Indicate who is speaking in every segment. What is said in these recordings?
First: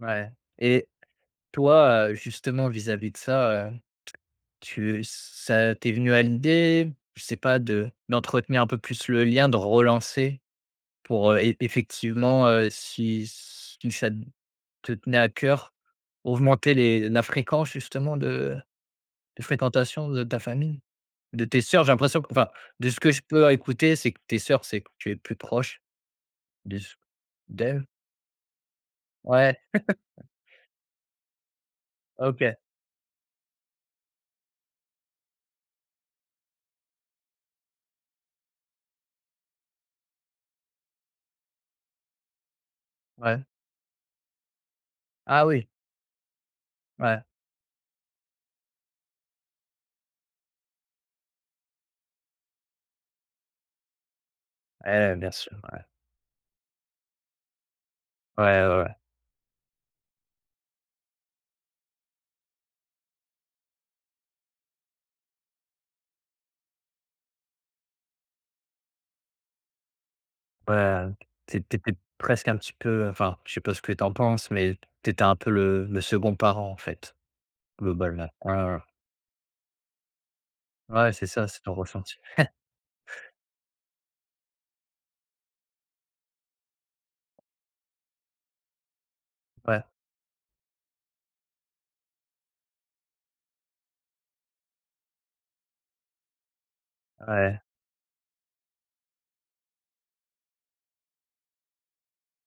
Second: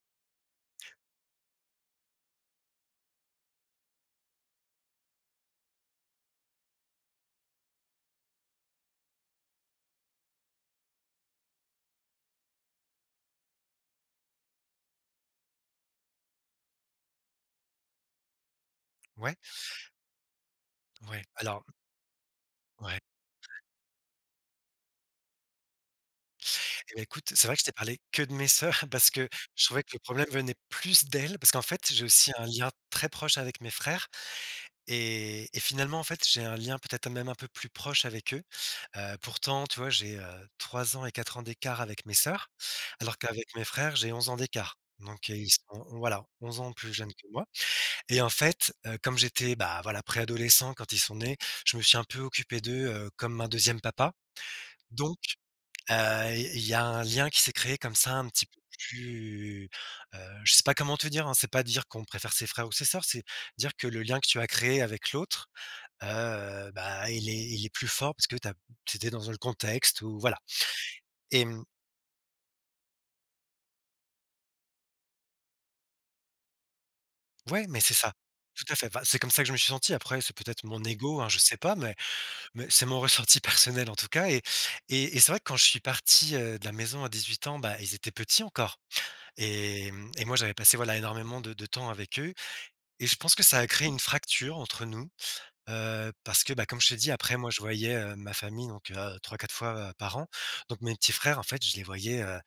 Speaker 1: Ouais. Et toi, heu, justement vis-à-vis de ça, heu t tu ç ça t'es venu à l'idée, je sais pas, de d'entretenir un peu plus le lien, de relancer pour, heu, e effectivement, heu, si si ça te tenait à cœur, augmenter les la fréquence justement de
Speaker 2: Ouais.
Speaker 1: de fréquentation de ta famille,
Speaker 2: Ouais,
Speaker 1: de tes
Speaker 2: alors
Speaker 1: sœurs? J'ai l'impression enfin, de
Speaker 2: Ouais.
Speaker 1: ce que je peux écouter, c'est que tes sœurs, c'est que tu es plus proche, de
Speaker 2: Et
Speaker 1: s
Speaker 2: bah, écoute, c'est vrai que je t'ai
Speaker 1: d'elles.
Speaker 2: parlé que de mes sœurs, parce que
Speaker 1: Ouais!
Speaker 2: je trouvais que le problème venait plus d'elles. Parce qu'en fait j'ai aussi un
Speaker 1: OK.
Speaker 2: lien très proche avec mes frères. Et et finalement en fait, j'ai un lien peut-être même un peu plus proche avec eux. Heu, pourtant tu vois j'ai, heu, 3 ans et 4 ans d'écart avec mes sœurs, alors
Speaker 1: Ouais.
Speaker 2: qu'avec mes frères j'ai 11 ans d'écart. Donc, heu,
Speaker 1: Ah
Speaker 2: ils
Speaker 1: oui!
Speaker 2: sont voilà, 11 ans plus jeunes
Speaker 1: Ouais.
Speaker 2: que moi. Et en fait, heu, comme j'étais, bah voilà préadolescent quand ils sont nés, je me suis un peu occupé d'eux, heu, comme un 2e papa.
Speaker 1: Ouais,
Speaker 2: Donc,
Speaker 1: bien sûr! Ouais.
Speaker 2: il il y a un lien qui s'est créé comme ça un petit peu
Speaker 1: Ouais, ouais.
Speaker 2: plus, heu, je sais pas comment te dire, hein, c'est pas dire qu'on préfère ses frères ou ses sœurs, c'est dire que le lien que tu as créé avec l'autre, heu, bah il est il est plus fort parce que tu as c'était dans un contexte où voilà.
Speaker 1: Ouais,
Speaker 2: Et mmh
Speaker 1: c'est t'étais presque un petit peu, heu enfin, je sais pas ce que tu en penses, mais t'étais un peu le le second parent, en fait?
Speaker 2: Ouais, mais c'est ça,
Speaker 1: Globalement. Ouais,
Speaker 2: tout
Speaker 1: ouais,
Speaker 2: à
Speaker 1: ouais.
Speaker 2: fait! Enfin, c'est comme ça que je me suis senti, après, c'est peut-être mon
Speaker 1: Ouais,
Speaker 2: ego,
Speaker 1: c'est
Speaker 2: hein, je
Speaker 1: ça,
Speaker 2: sais
Speaker 1: c'est ton
Speaker 2: pas, mais
Speaker 1: ressenti.
Speaker 2: mais c'est mon ressenti personnel, en tout cas. Et et et c'est vrai que quand je suis parti, heu, de la maison à 18 ans, bah, ils étaient petits encore
Speaker 1: Ouais.
Speaker 2: et mmh et moi j'avais passé, voilà, énormément de de temps avec eux. Et je pense que ça a créé une fracture entre nous, heu, parce que, bah comme je t'ai dit après moi je
Speaker 1: Ouais.
Speaker 2: voyais, heu, ma famille donc, heu, 3-4 fois par an. Donc, mes petits frères en fait, je les voyais, heu,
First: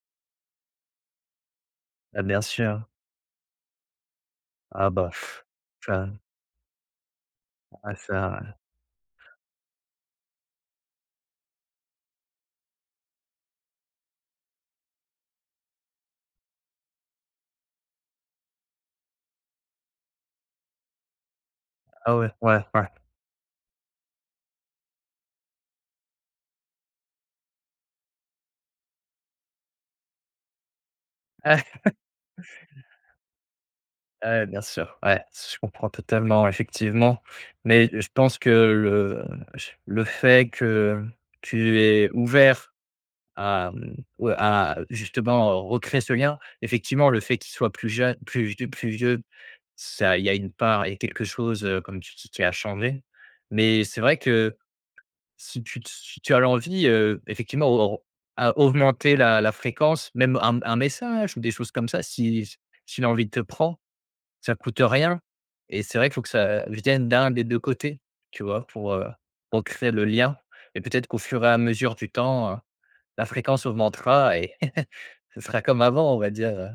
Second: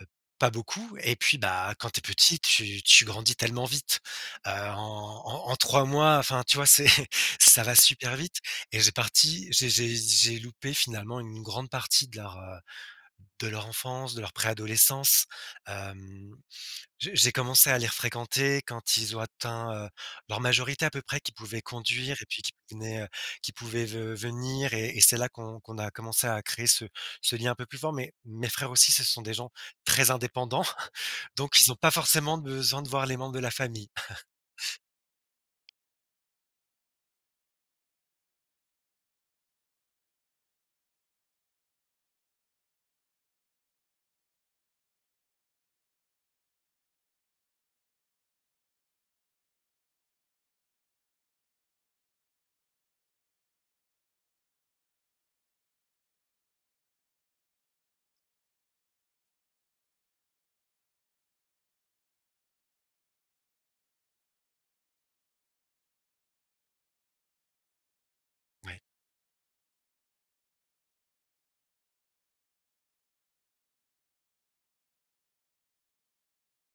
Speaker 2: heu, pas beaucoup et puis, bah, quand tu es
Speaker 1: Bah,
Speaker 2: petit,
Speaker 1: bien
Speaker 2: tu
Speaker 1: sûr.
Speaker 2: tu grandis tellement vite, heu,
Speaker 1: Ah bah,
Speaker 2: en en en 3 mois,
Speaker 1: ça!
Speaker 2: enfin tu vois? C'est ça va
Speaker 1: Ah ça!
Speaker 2: super vite
Speaker 1: Ouais.
Speaker 2: et j'ai parti j'ai j'ai j'ai loupé finalement une grande partie de leur, heu, de leur enfance, de leur préadolescence. Hem, je j'ai commencé à les refréquenter quand ils ont atteint, heu, leur majorité à peu près, qu'ils pouvaient conduire
Speaker 1: Ah
Speaker 2: et
Speaker 1: ouais,
Speaker 2: puis qu'ils
Speaker 1: ouais, ouais.
Speaker 2: venaient qu'ils pouvaient ve venir et et c'est là qu'on qu'on a commencé à créer ce ce lien un peu plus fort. Mais, mes frères aussi, ce sont des gens très indépendants, donc ils ont pas forcément besoin de voir les membres de la famille.
Speaker 1: Ouais, ouais, bien sûr! Ouais, s je comprends totalement. Effectivement. Mais, je pense que le j le fait que hem, tu es ouvert à, mmh ou à justement recréer ce lien, effectivement le fait qu'ils soient plus jeunes plus vie plus vieux, ça il y a une part, il y a quelque chose, heu, comme tu dis, qui a changé. Mais c'est vrai que si tu te s si tu as l'envie, heu, effectivement au au r à augmenter la la fréquence, même un m un message, ou des choses comme ça, si si l'envie te prend, ça coûte rien. Et c'est vrai qu'il faut que ça vienne d'un des 2 côtés, tu vois?
Speaker 2: Mouais.
Speaker 1: pour, heu, pour créer le lien. Et peut être qu'au fur et à mesure du temps, heu, la fréquence augmentera et ce sera comme avant on va dire, heu.